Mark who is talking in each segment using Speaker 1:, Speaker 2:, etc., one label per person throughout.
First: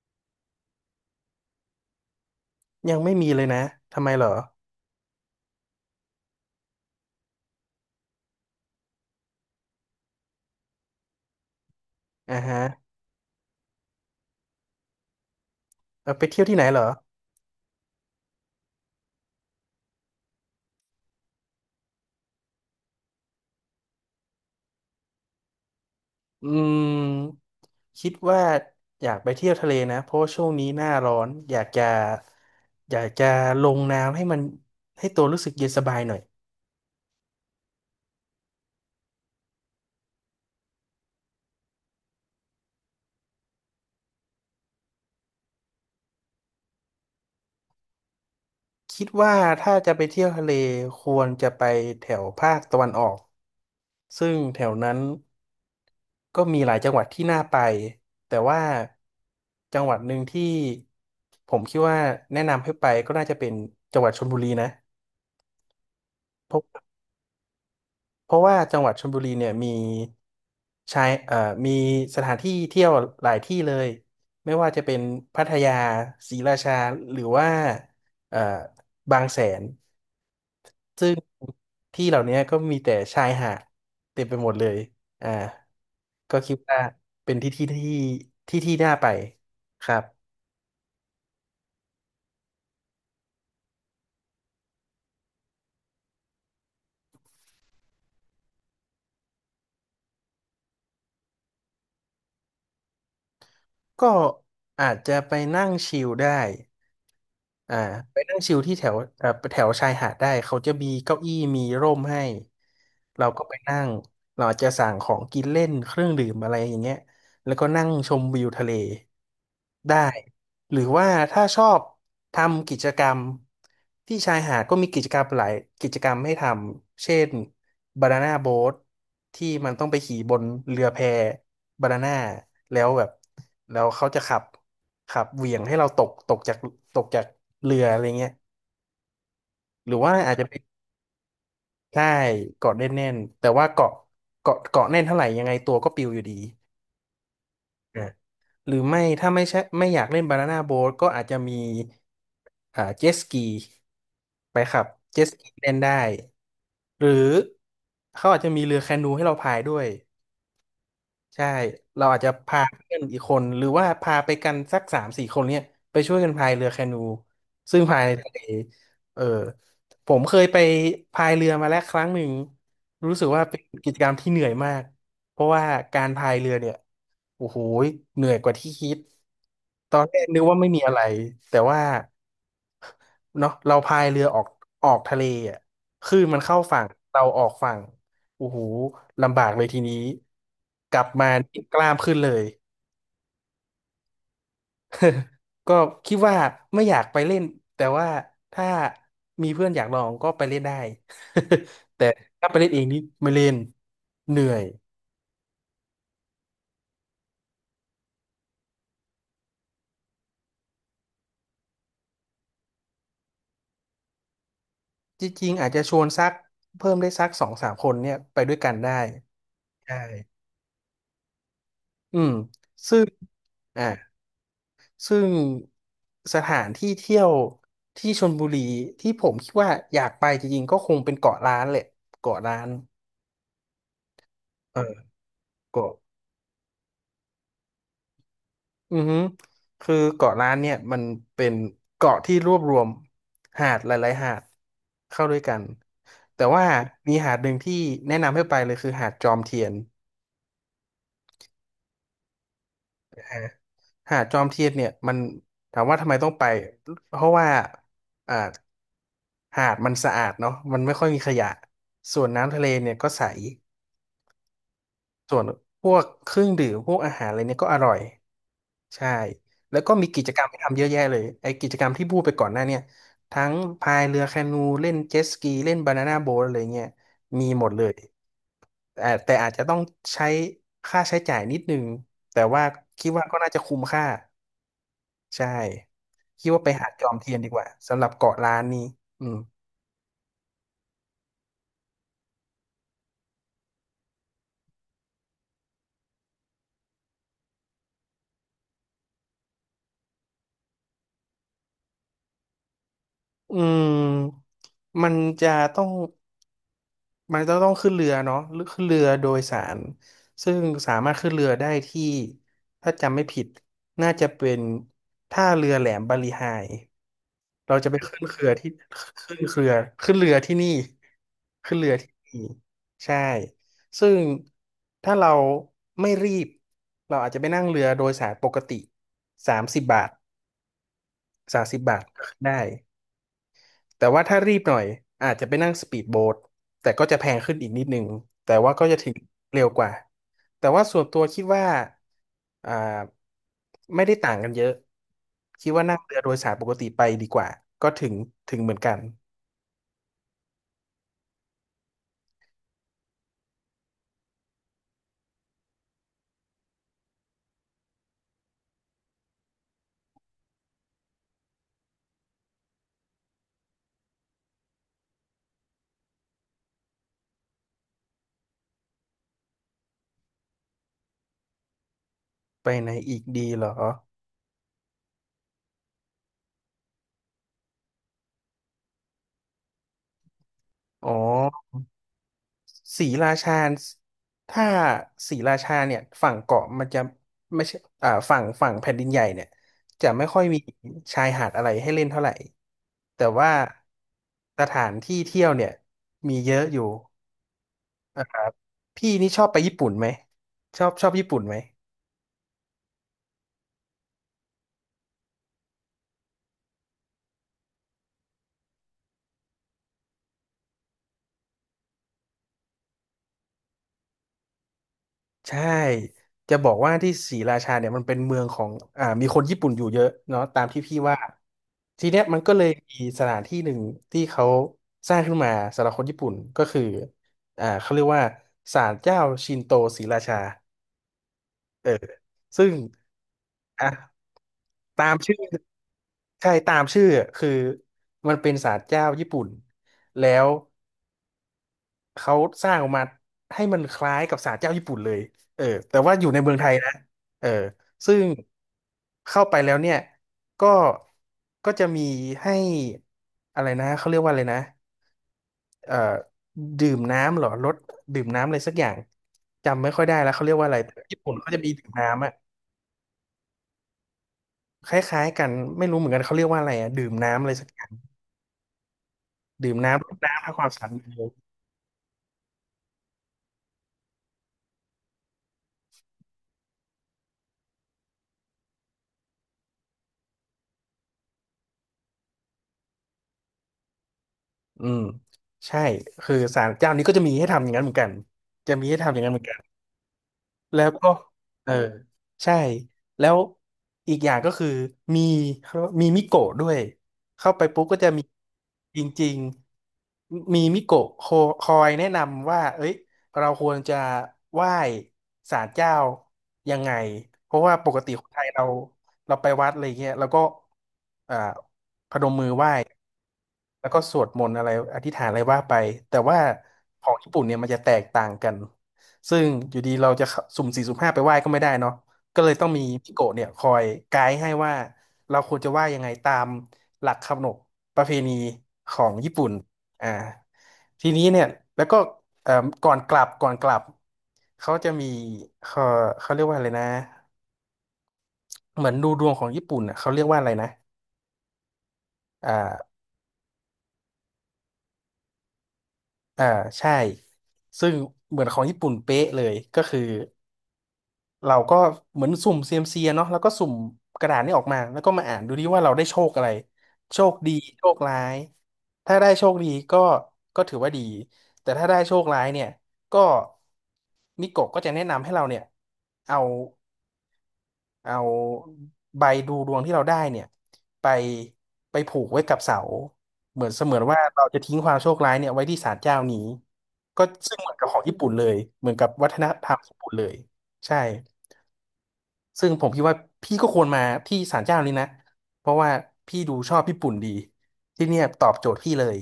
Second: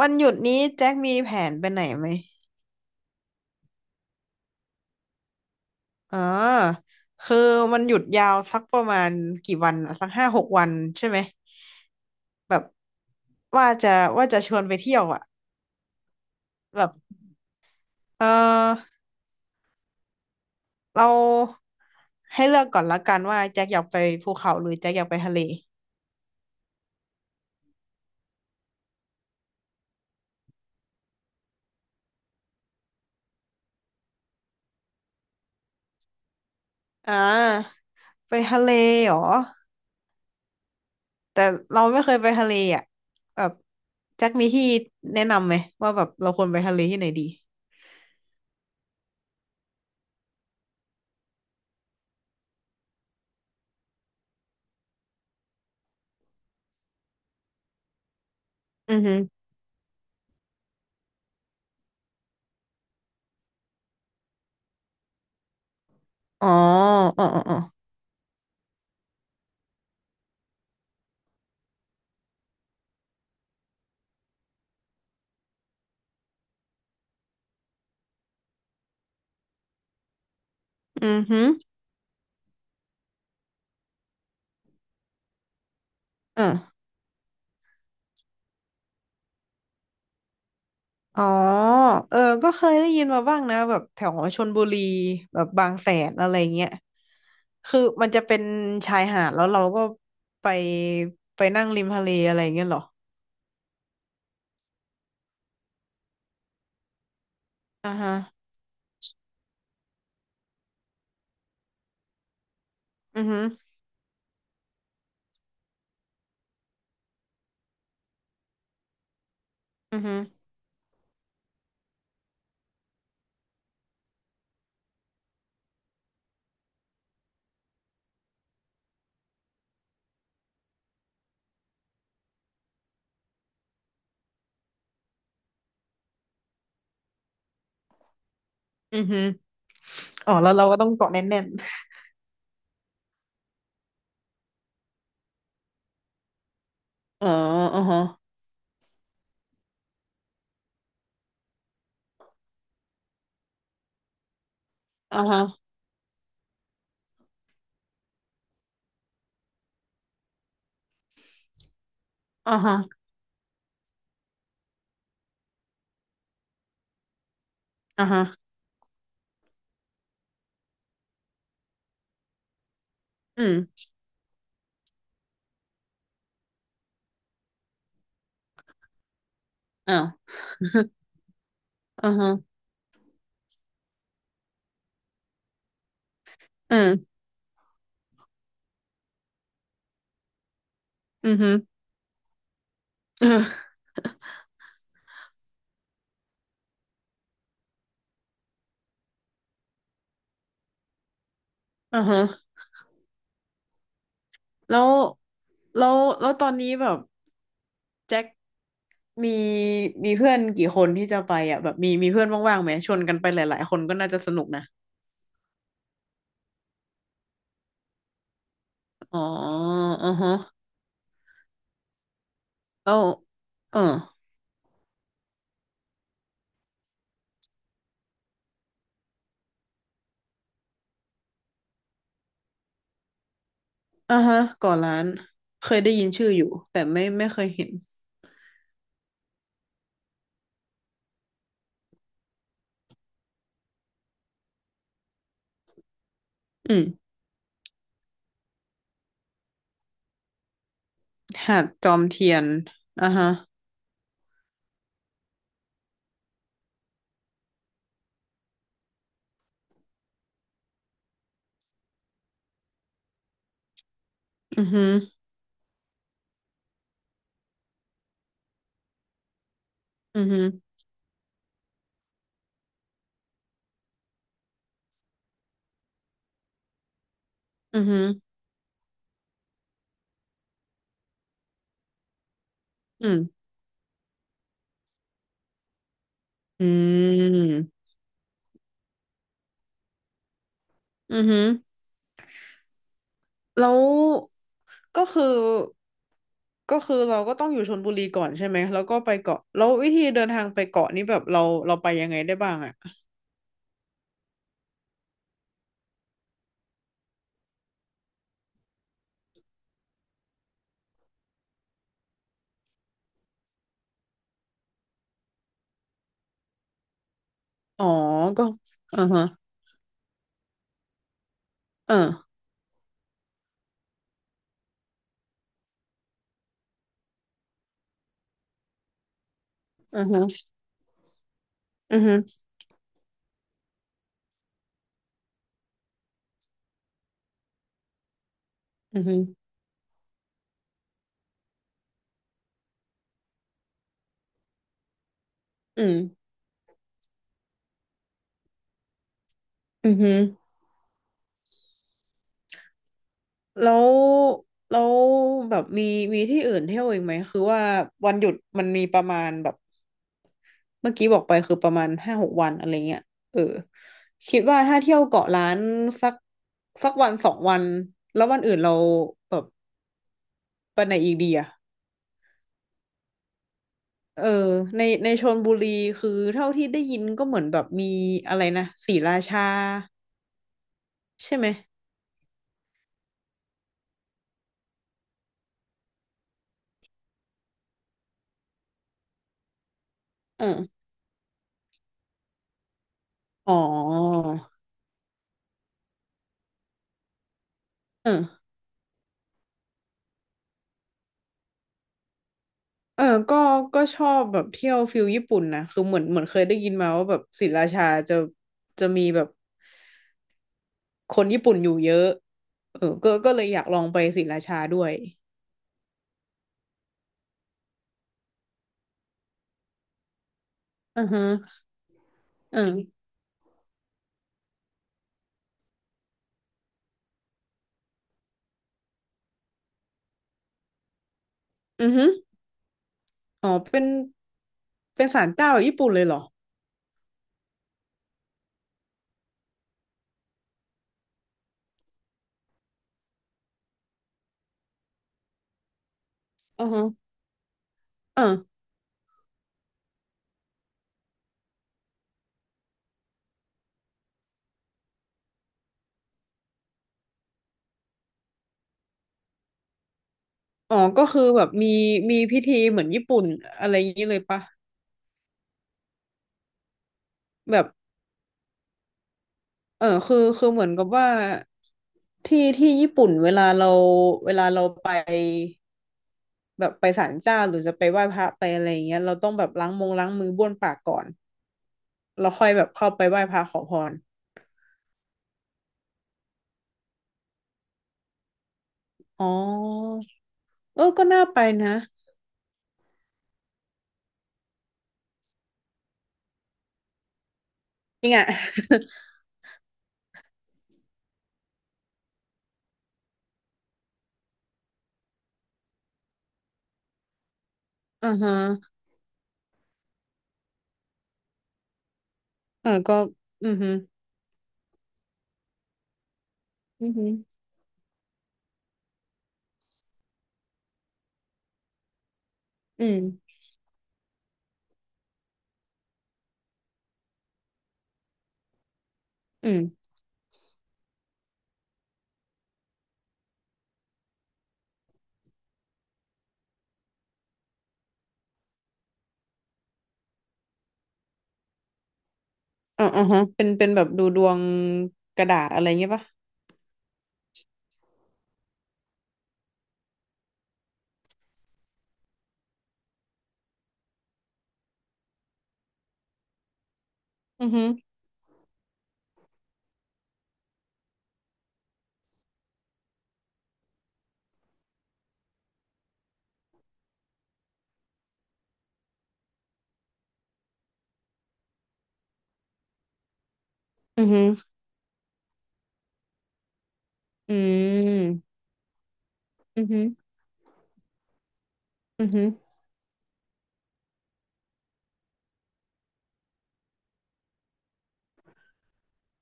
Speaker 1: วันหยุดนี้แจ็คมีแผนไปไหนไหม
Speaker 2: ยังไม่มีเลยนะทำไมเหรอ
Speaker 1: อ๋อคือมันหยุดยาวสักประมาณกี่วันอะสักห้าหกวันใช่ไหม
Speaker 2: อ่า
Speaker 1: แบ
Speaker 2: ฮะ
Speaker 1: บว่าจะว่าจะชวนไปเที่ยวอ่ะ
Speaker 2: เอาไปเที่ยวที่ไหนเหร
Speaker 1: แบ
Speaker 2: อ
Speaker 1: บเออเราให้เลือกก่อนละกันว่าแจ็คอยากไปภูเขาหรือแจ็คอยากไปทะเล
Speaker 2: อืมคิดว่าอยากไปเที่ยวทะเลนะ เพราะว่าช่วงนี้หน้าร้อน อยากจะลงน้ำให้มันให้ตัวรู้สึกเย็นสบายหน่อย
Speaker 1: อ่าไปทะเลเหรอแต่เราไม่เคยไปทะเลอ่ะแบบแจ็คมีที่แนะนำไหมว่าแบบเราควรไปทะเลที่ไหนดี
Speaker 2: คิดว่าถ้าจะไปเที่ยวทะเลควรจะไปแถวภาคตะวันออกซึ่งแถวนั้นก็มีหลายจังหวัดที่น่าไป แต่ว่า
Speaker 1: อือฮึ
Speaker 2: จังหวัดหนึ่งที่ผมคิดว่าแนะนำให้ไปก็น่าจะเป็นจังหวัดชลบุรีนะ
Speaker 1: อ๋อ
Speaker 2: เพราะ
Speaker 1: อ๋ออ๋ออ๋อ
Speaker 2: เพราะว่าจังหวัดชลบุรีเนี่ยมีชายเอ่อมีสถานที่เที่ยวหลายที่เลยไม่ว่าจะเป็นพัทยาศรีราชาหรือว่าเอ่อบางแสน
Speaker 1: อื
Speaker 2: ซึ่ง
Speaker 1: อฮึ
Speaker 2: ที่เหล่านี้ก็มีแต่ชายหาดเต็มไปหมดเลยอ่าก็
Speaker 1: เอ
Speaker 2: คิดว่า
Speaker 1: อ
Speaker 2: เป็นที่ที่น่าไปครับ
Speaker 1: อ๋อเออก็เคยได้ยินมาบ้างนะแบบแถวชลบุรีแบบบางแสนอะไรเงี้ยคือมันจะเป็นชายหาดแล้วเราก็ไปไปนั่งริมทะเลอะไรเงี้ยเหรอ
Speaker 2: ก็อาจจะไปนั่งชิลได้ อ่า
Speaker 1: อ่าฮะ
Speaker 2: ไปนั่งชิลที่แถวแถวชายหาดได้เขาจะมีเก้าอี้มีร่มให้
Speaker 1: อื
Speaker 2: เรา
Speaker 1: อฮึ
Speaker 2: ก็ไปนั่งเราอาจจะสั่งของกินเล่นเครื่องดื่มอะไรอย่างเงี้ยแล้วก็นั่งชมวิวทะเล
Speaker 1: อื
Speaker 2: ได้
Speaker 1: อฮึ
Speaker 2: หรือว่าถ้าชอบทำกิจกรรมที่ชายหาดก็มีกิจกรรมหลายกิจกรรมให้ทำเช่นบานาน่าโบ๊ทที่มันต้องไปขี่บนเรือแพบานาน่าแล้วแบบแล้วเขาจะขับ ครับเหวี่ยงให้เราตกจากเรืออะไรเงี้ย
Speaker 1: อือฮึ
Speaker 2: หรือว่า
Speaker 1: อ๋
Speaker 2: อา
Speaker 1: อ
Speaker 2: จจะ
Speaker 1: แล้ว
Speaker 2: เป็น
Speaker 1: เราก็ต้องเกาะแน่น
Speaker 2: ใช่เกาะแน่นๆแต่ว่าเกาะแน่นเท่าไหร่ยังไงตัวก็ปลิวอยู่ดี
Speaker 1: ๆอ๋ออือฮะ
Speaker 2: อ่ะหรือไม่ถ้าไม่ใช่ไม่อยากเล่นบานาน่าโบ๊ทก็อาจจะมีอ่าเจ็ตสกีไปครับ
Speaker 1: อ่า
Speaker 2: เจ็ตส
Speaker 1: ฮะ
Speaker 2: กีเล่นได้หรือเขาอาจจะมีเรือแคนูให้เราพายด้วย ใช่เราอาจจะ
Speaker 1: อ่า
Speaker 2: พา
Speaker 1: ฮะ
Speaker 2: เพื่อนอีกคนหรือว่าพาไปกันสักสามสี่คนเนี่ยไปช่วยกันพายเรือแคนู ซึ่งพาย
Speaker 1: อ่า
Speaker 2: ใน
Speaker 1: ฮะ
Speaker 2: ทะเลเออผมเคยไปพายเรือมาแล้วครั้งหนึ่งรู้สึก
Speaker 1: อื
Speaker 2: ว่าเป็น
Speaker 1: ม
Speaker 2: กิจกรรมที่เหนื่อยมากเพราะว่าการพายเรือเนี่ยโอ้โหเหนื่อยกว่าที่คิดต
Speaker 1: อ้า
Speaker 2: อน
Speaker 1: ว
Speaker 2: แรกนึกว่าไม่มีอะไรแต่ว่า
Speaker 1: อ่าฮะ
Speaker 2: เนาะเราพายเรือออกทะเลอ่ะคลื่นมันเข้า
Speaker 1: อื
Speaker 2: ฝั่ง
Speaker 1: ม
Speaker 2: เราออกฝั่งโอ้โหลำบากเลยทีนี้กลับมา
Speaker 1: อือฮึ
Speaker 2: นี่ กล้ามขึ้นเลย
Speaker 1: อือ
Speaker 2: ก็คิดว่าไม่อยากไปเล่นแต่ว่าถ้ามีเพื่อนอยากลองก็ไปเล่นได้
Speaker 1: อ
Speaker 2: แต่ถ้า
Speaker 1: ฮะ
Speaker 2: ไปเล่นเองนี่ไม่เล่นเหนื่อย
Speaker 1: แล้วแล้วแล้วตอนนี้แบบแจ็ค มีมีเพื่อนกี่คนที่จะไปอ่ะแบบมีเพื่อนว่างๆไหมชวนกันไปหลายๆคนก็น่าจะสนุกนะ
Speaker 2: จริงๆอาจจะชวนสักเพิ่มได้สักสองสามคนเนี่ยไปด้วยกันได้
Speaker 1: อ๋อ
Speaker 2: ใช่
Speaker 1: อือฮะ
Speaker 2: อืม
Speaker 1: แล้
Speaker 2: ซึ่
Speaker 1: ว
Speaker 2: ง
Speaker 1: เออ
Speaker 2: อ่า ซึ่งสถานที่เที่ยวที่ชลบุรีที่ผมคิดว่าอยากไปจริงๆก็คงเป็นเกาะล้านแหละเกาะล้าน
Speaker 1: อ่าฮะก่อ
Speaker 2: เออ
Speaker 1: ร้านเคยได้
Speaker 2: เกาะ
Speaker 1: ยินชื่ออยู่แต่ไม่เคยเห็น
Speaker 2: อือฮึคือเกาะล้านเนี่ยมันเป็นเกาะที่รวบรวมหาดหลายๆหาดเข้าด้วยกันแต่ว่า
Speaker 1: อืม
Speaker 2: มีหาดหนึ่งที่แนะนำให้ไปเลยคือหาดจอมเทียน
Speaker 1: หาดจอมเทียนอ่า
Speaker 2: นะ
Speaker 1: ฮะ
Speaker 2: ฮะหาดจอมเทียนเนี่ยมันถามว่าทำไมต้องไปเพราะว่าอ่าหาดมันสะอาดเนาะมันไม่ค่อยมีขยะส่วนน้ำทะเลเนี่ยก็ใส
Speaker 1: อือฮึ
Speaker 2: ส่วนพวกเครื่องดื่มพวกอาหารอะไรเนี่ยก็อร่อยใช่แล้วก็มี
Speaker 1: อื
Speaker 2: กิ
Speaker 1: อ
Speaker 2: จก
Speaker 1: ฮึ
Speaker 2: รรมให้ทำเยอะแยะเลยไอ้กิจกรรมที่พูดไปก่อนหน้าเนี่ยทั้งพายเรือแคนูเล่นเจ็ตสกีเล่นบานาน่าโบ๊ทอะไรเงี้ยมีหมด
Speaker 1: อื
Speaker 2: เล
Speaker 1: อ
Speaker 2: ย
Speaker 1: ฮึ
Speaker 2: แต่แต่อาจจะต้องใช้ค่าใช้จ่ายนิดนึงแต่ว่าคิ
Speaker 1: อื
Speaker 2: ด
Speaker 1: ม
Speaker 2: ว่าก็น่าจะคุ้มค่าใช่คิดว่า
Speaker 1: อื
Speaker 2: ไปหาดจอมเทียนดีกว่า
Speaker 1: ม
Speaker 2: สำหรับเกาะล้านนี้อืม
Speaker 1: อือฮึแล้วก็คือก็คือเราก็ต้องอยู่ชลบุรีก่อนใช่ไหมแล้วก็ไปเกาะแล้ววิธีเดินทางไปเกาะนี้แบบเราไปยังไงได้บ้างอ่ะ
Speaker 2: อืมมันจะต้อง มันจะต้องขึ้นเรือเนาะหรือขึ้นเรือโดยสารซึ่งสามารถขึ้นเรือได้ที่ถ้าจำไม่ผิดน่าจะเป็นท่าเรือแหลมบาลีไฮเรา
Speaker 1: อ๋อ
Speaker 2: จะไปขึ้นเค
Speaker 1: ก็
Speaker 2: รือที่
Speaker 1: อ่าฮะ
Speaker 2: ขึ้นเครือขึ้นเรือที่นี่ขึ้นเรือ
Speaker 1: อ่า
Speaker 2: ที่นี่ใช่ซึ่งถ้าเราไม่รีบเราอาจจะไปนั่งเรือโดยสารปกติสามสิบบา
Speaker 1: อ่า
Speaker 2: ท
Speaker 1: ฮะ
Speaker 2: สามสิบ
Speaker 1: อื
Speaker 2: บา
Speaker 1: อ
Speaker 2: ท
Speaker 1: ฮึ
Speaker 2: ก็ขึ้นได้ แต่ว่าถ้ารีบหน่อยอาจจะไปนั่งสปีดโบ๊ทแต่ก็จะแพงขึ้นอีกนิดนึงแต่ว่าก็จะ
Speaker 1: อือ
Speaker 2: ถึง
Speaker 1: ฮึ
Speaker 2: เร็วกว่าแต่ว่าส่วนตัวคิดว่าอ่าไม่ได้ต่างกันเยอะคิด
Speaker 1: อื
Speaker 2: ว่า
Speaker 1: ม
Speaker 2: นั่งเรือโดยสารปกติไปดีกว่าก็ถึงเหมือนกัน
Speaker 1: อือฮึแล้วแล้วแบบมีที่อื่นเที่ยวอีกไหมคือว่าวันหยุดมันมีประมาณแบบเมื่อกี้บอกไปคือประมาณห้าหกวันอะไรเงี้ยเออคิดว่าถ้าเที่ยวเกาะล้านสักสักวันสองวันแล้ววันอื่นเราแบบไปไหนอีกดีอะ
Speaker 2: ไปไหนอีกดีเหรอ
Speaker 1: เออในชลบุรีคือเท่าที่ได้ยินก็เหมือนแบบมีอะไรนะศรีราชา
Speaker 2: อ๋อ
Speaker 1: ใช่ไหม
Speaker 2: ศรีราชาถ้าศรีราชาเนี่ยฝั่งเกาะมันจะไม่ใช่อ่าฝั่งแผ่นดินใหญ่เนี่ยจะไม่ค่อ
Speaker 1: เอ
Speaker 2: ยมี
Speaker 1: อ
Speaker 2: ชายหาดอะไรให้เล่นเท่าไหร่ แต่ว่า
Speaker 1: อ๋อ
Speaker 2: สถานที่เที่ยวเนี่ยมีเยอะอยู่
Speaker 1: เออ
Speaker 2: พี่นี่ชอบไปญี่ปุ่นไหมชอบญี่ปุ่นไหม
Speaker 1: เออก็ก็ชอบแบบเที่ยวฟิลญี่ปุ่นนะคือเหมือนเคยได้ยินมาว่าแบบศรีราชาจะมีแบบคนญี่ปุ่นอยู่เยอะเออก็เลยอยากลองไปศรีราชาด้วย
Speaker 2: ใช่จะบอกว่าที่ศรีราชาเนี่ยมันเป็นเมืองของมีคนญี่ปุ่นอยู่เยอะเนาะตามที่พี่
Speaker 1: อือ
Speaker 2: ว่า
Speaker 1: ฮึ
Speaker 2: ทีเนี้ยมันก็
Speaker 1: เออ
Speaker 2: เลยมีสถานที่หนึ่งที่เขาสร้างขึ้นมาสำหรับคนญี่ปุ่นก็คือเขาเรียกว่าศาลเจ้าชินโตศรีราชาเอ
Speaker 1: อื
Speaker 2: อ
Speaker 1: อฮึ
Speaker 2: ซึ่ง
Speaker 1: อ๋อเป็น
Speaker 2: อ่ะ
Speaker 1: เป็น
Speaker 2: ตาม
Speaker 1: ศาล
Speaker 2: ชื่อ
Speaker 1: เจ้าแบบญี่ปุ่นเลยเหรอ
Speaker 2: ใช่ตามชื่อคือมันเป็นศาลเจ้าญี่ปุ่นแล้ว เขาสร้างออกมาให้มันคล้ายกับศาลเจ้าญี่ปุ่นเลยเออแต่ว่าอยู่ในเมือง
Speaker 1: อื
Speaker 2: ไท
Speaker 1: อ
Speaker 2: ย
Speaker 1: ฮึ
Speaker 2: นะเออซึ่
Speaker 1: เอ
Speaker 2: ง
Speaker 1: อ
Speaker 2: เข้าไปแล้วเนี่ยก็ก็จะมีให้อะไรนะเขาเรียกว่าอะไรนะเอ่อดื่มน้ำเหรอรสดื่มน้ำอะไรสักอย่างจำไม่ค่อยได้แล้วเขาเรียกว่าอะ
Speaker 1: อ๋อ
Speaker 2: ไรแต่
Speaker 1: ก็
Speaker 2: ญี่
Speaker 1: คือ
Speaker 2: ปุ่น
Speaker 1: แบบ
Speaker 2: เขาจะ
Speaker 1: มี
Speaker 2: มีดื่ม
Speaker 1: มี
Speaker 2: น้ำอะ
Speaker 1: พิธีเหมือนญี่ปุ่นอะไรอย่างนี้เลยปะ
Speaker 2: คล้ายๆกันไม่รู้เหมือนกันเขาเรียกว่าอะไรอะดื่มน้ำอะไร
Speaker 1: แบ
Speaker 2: สั
Speaker 1: บ
Speaker 2: กอย่างดื่มน้ำร
Speaker 1: คื
Speaker 2: ด
Speaker 1: อ
Speaker 2: น้ำ
Speaker 1: คือ
Speaker 2: ทำค
Speaker 1: เหมื
Speaker 2: วา
Speaker 1: อ
Speaker 2: ม
Speaker 1: น
Speaker 2: สะ
Speaker 1: กั
Speaker 2: อา
Speaker 1: บ
Speaker 2: ด
Speaker 1: ว่า
Speaker 2: มือ
Speaker 1: ที่ที่ญี่ปุ่นเวลาเราไป แบบไปศาลเจ้าหรือจะไปไหว้พระไปอะไรอย่างเงี้ยเราต้องแบบล้างมงล้างมือบ้วนปากก่อนแล้วค่อยแบบเข้าไปไหว้พระขอพร
Speaker 2: อืมใช่คือศาลเจ้านี้ก็จะมีให้ทำอย่างนั้นเหมือนกันจะมีให้ทำอย่า
Speaker 1: อ๋
Speaker 2: งนั้นเหมือนกัน
Speaker 1: อเอ
Speaker 2: แล้
Speaker 1: อ
Speaker 2: ว
Speaker 1: ก็
Speaker 2: ก็
Speaker 1: น่าไป
Speaker 2: เออ
Speaker 1: นะ
Speaker 2: ใช่ แล้วอีกอย่างก็คือ มีเขาเรียกว่ามีมิโกะด้วย เข้าไปปุ๊บก็
Speaker 1: จ
Speaker 2: จะ
Speaker 1: ริง
Speaker 2: มี
Speaker 1: อ่ะ
Speaker 2: จริงๆมีมิโกะคอยแนะนำว่า เอ้ย เราควรจะไหว้ศาลเจ้ายังไง เพราะว่าปก
Speaker 1: อ่า
Speaker 2: ติคน
Speaker 1: ฮะ
Speaker 2: ไทยเรา เราไปวัดอะไรเงี้ย แล้วก็ อ่าพนม
Speaker 1: เออก็อือฮึ
Speaker 2: แล้วก็สวดมนต์อะไรอธิษฐานอะไรว่าไปแต่ว่า
Speaker 1: อือ
Speaker 2: ข
Speaker 1: ฮึ
Speaker 2: องญี่ปุ่นเนี่ยมันจะแตกต่างกันซึ่งอยู่ดีเราจะเข้าสุ่มสี่สุ่มห้าไปไหว้ก็ไม่ได้เนาะก็เลยต้องมี
Speaker 1: อืม
Speaker 2: พี่โกะเนี่ยคอยไกด์ให้ว่าเราควรจะไหว้ยังไงตามหลักขนบประเพณีของญี่ปุ่
Speaker 1: อื
Speaker 2: น
Speaker 1: ม
Speaker 2: อ่าทีนี้เนี่ยแล้วก็เอ่อก่อนกลับเขาจะมีเขาเขาเรียกว่าอะไรนะเหมือนดูดวงของญี่ปุ่นอ่ะเขาเรียกว่าอะไรนะ
Speaker 1: อ๋ออ่าฮะเป็นเป็นแบบดูดวงกระดาษอะไรเงี้ยปะ
Speaker 2: อ่าใช่ซึ่งเหมือนของญี่ปุ่นเป๊ะเลยก็คือเราก็เหมือนสุ่มเซียมซีเนาะแล้วก็สุ่มกระดาษนี่ออกมาแล้วก็มาอ่านดูดิว่าเราได้โชคอะไรโชค
Speaker 1: อื
Speaker 2: ดี
Speaker 1: อฮึ
Speaker 2: โชคร้ายถ้าได้โชคดีก็ก็ถือว่าดีแต่ถ้าได้โชคร้ายเนี่ยก็มิโกะก็จะแนะนำให้เราเนี่ยเอา เอาใบดูดวงที่เราได้เนี่ยไปไปผูกไว้กับเสาเหมือนเสมือ
Speaker 1: อื
Speaker 2: น
Speaker 1: อ
Speaker 2: ว่า
Speaker 1: ฮึ
Speaker 2: เราจะทิ้งความโชคร้ายเนี่ยไว้ที่ศาลเจ้านี้ก็
Speaker 1: อื
Speaker 2: ซึ่งเหมือนกับของญี่ปุ่
Speaker 1: ม
Speaker 2: นเลยเหมือนกับวัฒน
Speaker 1: อื
Speaker 2: ธ
Speaker 1: อ
Speaker 2: รรม
Speaker 1: ฮึ
Speaker 2: ญี่ปุ่นเลยใช่
Speaker 1: อือฮึ
Speaker 2: ซึ่งผมคิดว่าพี่ก็ควรมาที่ศาลเจ้านี้นะเพราะว่าพี่ดูชอบญี่ปุ่นดีที่เนี่ยตอบโจทย์พี่เลย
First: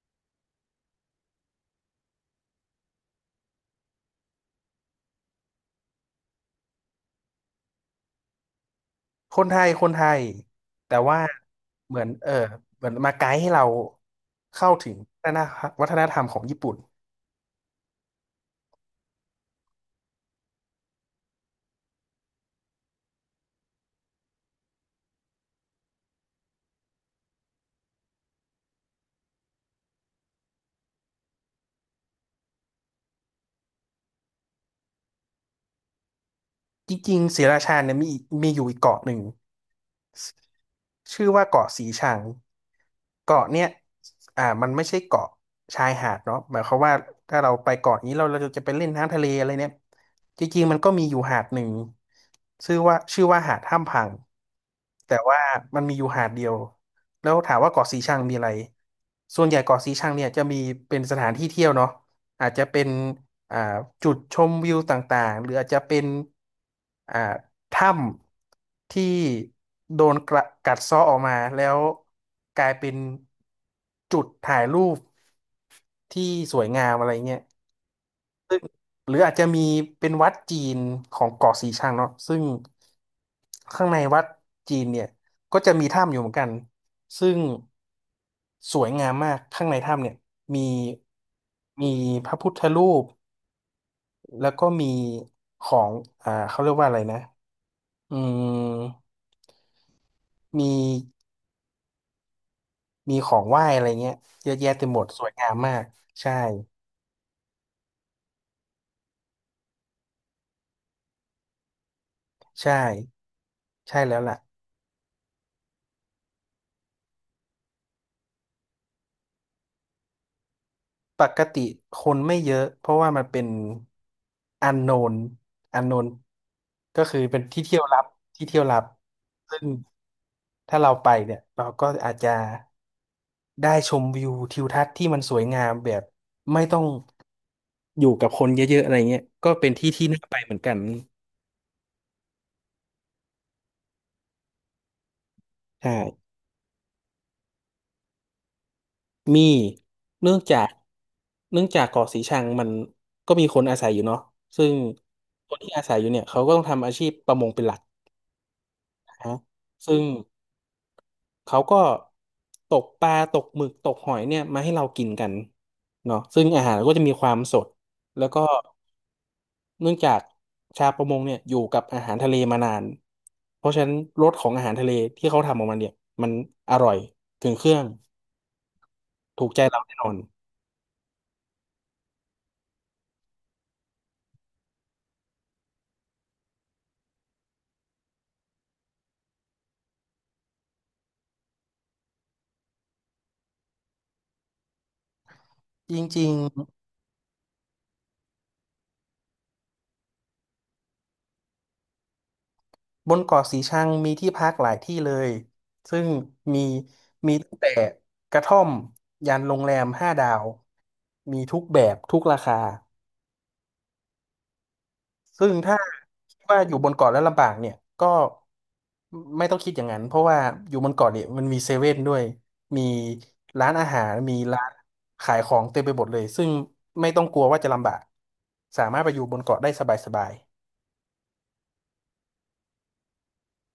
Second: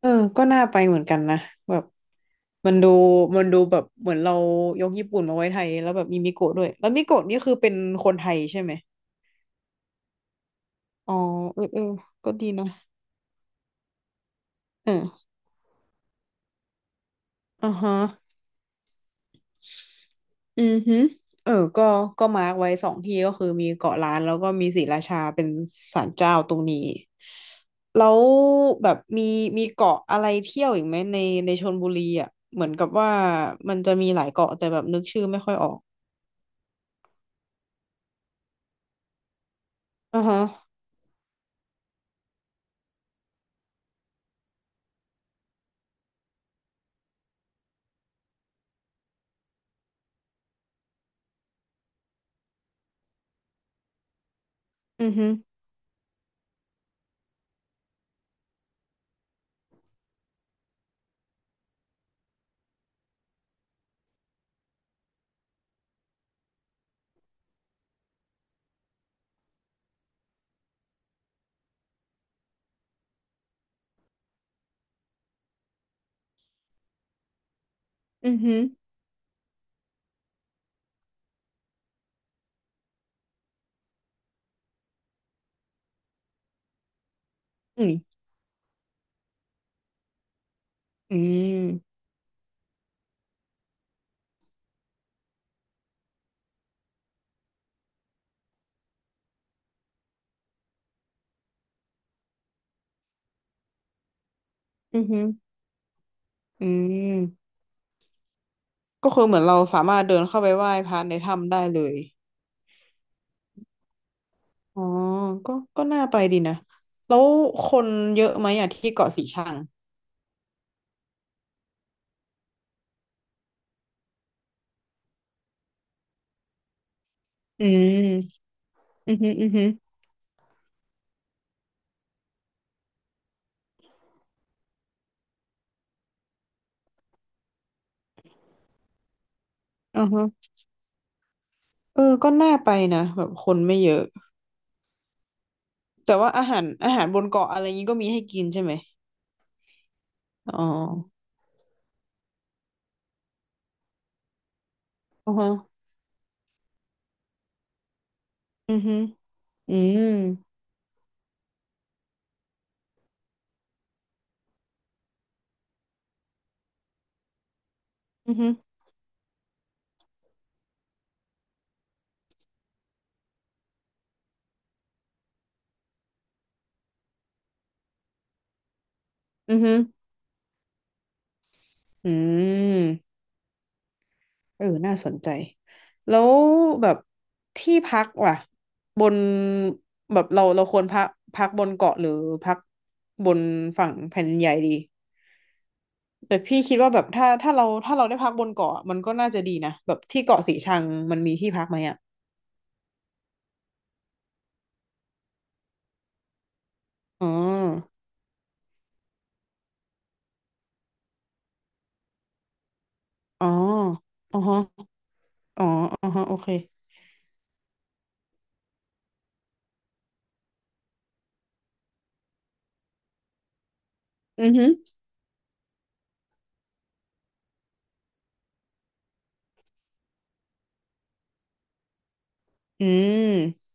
Speaker 1: เออก็น่าไปเหมือนกันนะแบบ มันดูมันดูแบบเหมือนเรายกญี่ปุ่นมาไว้ไทยแล้วแบบมีมิโกะด้วยแล้วมิโกะนี่คือเป็นคนไทยใช่ไหม
Speaker 2: คนไทยคนไทยแต่
Speaker 1: อ๋อ
Speaker 2: ว่า
Speaker 1: เออเออ
Speaker 2: เหมือนเอ
Speaker 1: ก็
Speaker 2: อ
Speaker 1: ดีนะ
Speaker 2: เหมือนมาไกด์ให้เราเข้าถึ
Speaker 1: เอ
Speaker 2: ง
Speaker 1: อ
Speaker 2: วัฒนธรรมของญี่ปุ่น
Speaker 1: อ่าฮะอือฮึเออก็มาร์กไว้สองที่ก็คือมีเกาะล้านแล้วก็มีศรีราชาเป็นศาลเจ้าตรงนี้แล้วแบบมีเกาะอะไรเที่ยวอีกไหมในชลบุรีอ่ะเหมือนกับว่ามันจะมีหลายเกาะแต่แบบนึกชื่อไม่ค่อยออก
Speaker 2: จริงๆศรีราชาเนี่ยมีอยู่อีกเกาะหนึ่ง
Speaker 1: อ่าฮะ
Speaker 2: ชื่อว่าเกาะสีชังเกาะเนี่ยมันไม่ใช่เกาะชายหาดเนาะหมายความว่าถ้าเราไปเกาะนี้เราจะไปเล่นน้ำทะเลอะไรเนี่ยจริงๆมันก็มีอยู่หาดหนึ่งชื่อว่าหาดถ้ำพัง
Speaker 1: อือ
Speaker 2: แต่
Speaker 1: ฮึ
Speaker 2: ว่ามันมีอยู่หาดเดียวแล้วถามว่าเกาะสีชังมีอะไรส่วนใหญ่เกาะสีชังเนี่ยจะมีเป็นสถานที่เที่ยวเนาะอาจจะเป็น อ่าจุดชมวิวต่างๆหรืออาจจะเป็นอ่าถ้ำที่โดนกระกัดเซาะออกมาแล้วกลายเป็นจุดถ่ายรูปที่สวยงามอะไรเงี้ย
Speaker 1: อือฮึ
Speaker 2: ซึ่งหรืออาจจะมีเป็นวัดจีนของเกาะสีชังเนาะซึ่งข้างในวัดจีนเนี่ยก็จะมีถ้ำอยู่เหมือนกันซึ่ง
Speaker 1: อืม
Speaker 2: สวยงามมากข้างในถ้ำเนี่ยมี
Speaker 1: อื
Speaker 2: มี
Speaker 1: ม
Speaker 2: พระพุทธรูป แล้วก็มีของเขาเรียกว่าอะไรนะอืมมีมีของไหว้อะไรเงี้ยเยอะแยะเต็มหม
Speaker 1: อือ
Speaker 2: ด
Speaker 1: ฮึ
Speaker 2: สวยงามมาก ใช่
Speaker 1: อืมก็คือเหมือนเราสามารถเดินเข้าไปไหว้พระในถ้ำได้เลย
Speaker 2: ใช่ ใช่แล้วล่ะ
Speaker 1: อ๋อก็น่าไปดีนะ แล้วคนเยอะไหมอ่ะที่เกาะสีชัง
Speaker 2: ปกติคนไม่เยอะเพราะว่ามันเป็นอันโนนอันโนนก็คือเป็นที่
Speaker 1: อื
Speaker 2: เที่ยวลับ ที่
Speaker 1: ม
Speaker 2: เที่ยวลับ
Speaker 1: อือฮึอือ
Speaker 2: ซึ่ง
Speaker 1: ฮึ
Speaker 2: ถ้าเราไปเนี่ย เราก็อาจจะได้ชมวิวทิวทัศน์ที่มันสวยงามแบบไม่ต้อง อยู่กับคนเยอะๆอะไรเงี้ยก็เป็นที่
Speaker 1: อื
Speaker 2: ที่
Speaker 1: อฮึ
Speaker 2: น่าไปเหมือนกัน
Speaker 1: เออก็น่าไปนะแบบคนไม่เยอะ
Speaker 2: ใช่
Speaker 1: แต่ว่าอาหารบนเกาะอะไรงี้ก็มีให้กินใช่ไหม
Speaker 2: มีเนื่องจา
Speaker 1: อ๋อ
Speaker 2: กเนื่องจากเกาะสีชังมันก็มีคนอาศัยอยู่เนาะซึ่ง
Speaker 1: อือฮะ
Speaker 2: คนที่อาศัยอยู่เนี่ยเขาก็ต้องทำอาชีพประมงเป็นหลัก
Speaker 1: อือฮึ
Speaker 2: นะฮะ
Speaker 1: อื
Speaker 2: ซึ่
Speaker 1: ม
Speaker 2: งเขาก็ตกปลาตกหมึกตกหอยเนี่ยมาให้เรากินกันเนาะซึ่งอาหารก็จะมีความสดแล้ว
Speaker 1: อือ
Speaker 2: ก็
Speaker 1: ฮึ
Speaker 2: เนื่องจากชาวประมงเนี่ยอยู่กับอาหารทะเลมานาน เพราะฉะนั้นรสของอาหารทะเลที่เขาทำออกมาเนี่ยมันอร่อยถึงเครื่องถูก
Speaker 1: อือ
Speaker 2: ใจ
Speaker 1: ฮึ
Speaker 2: เราแน่นอน
Speaker 1: อืม เออน่าสนใจ แล้วแบบที่พักว่ะบนแบบเราควรพักพักบนเกาะหรือพักบนฝั่งแผ่นดินใหญ่ดี
Speaker 2: จริง
Speaker 1: แต่พี่คิดว่าแบบถ้าเราได้พักบนเกาะมันก็น่าจะดีนะแบบที่เกาะสีชังมันมีที่พักไหมอ่ะ
Speaker 2: ๆบนเกาะสีชังมีที่พักหลายที่เลยซึ่งมี
Speaker 1: อ๋อ
Speaker 2: มีตั้งแต่กระท่อมยันโรงแรมห้าดาวมีทุกแบบทุกราคา
Speaker 1: อ๋ออ๋อฮะ
Speaker 2: ซึ่ง
Speaker 1: อ๋อ
Speaker 2: ถ้า
Speaker 1: อ๋อฮะโอ
Speaker 2: คิด
Speaker 1: เค
Speaker 2: ว่าอยู่บนเกาะแล้วลำบากเนี่ยก็ไม่ต้องคิดอย่างนั้นเพราะว่าอยู่บนเกาะเนี่ยมันมีเซเว่นด้วยมีร้านอาหารมี
Speaker 1: อือ
Speaker 2: ร้า
Speaker 1: ฮึ
Speaker 2: นขายของเต็มไปหมดเลยซึ่งไม่ต้องกลัวว่าจะลำบากสามารถไปอยู่บนเกาะได้สบาย
Speaker 1: อืม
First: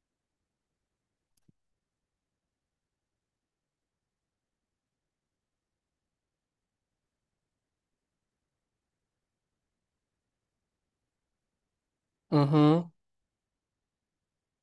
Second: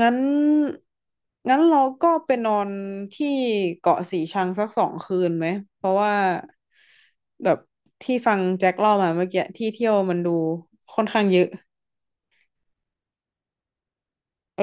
Speaker 1: งั้นงั้นเราก็ไปนอนที่เกาะสีชังสักสองคืนไหมเพราะว่าแบบที่ฟังแจ็คเล่ามาเมื่อกี้ที่เที่ยวมันดูค่อนข้างเยอะ
Speaker 2: ๆอือฮึ
Speaker 1: เออ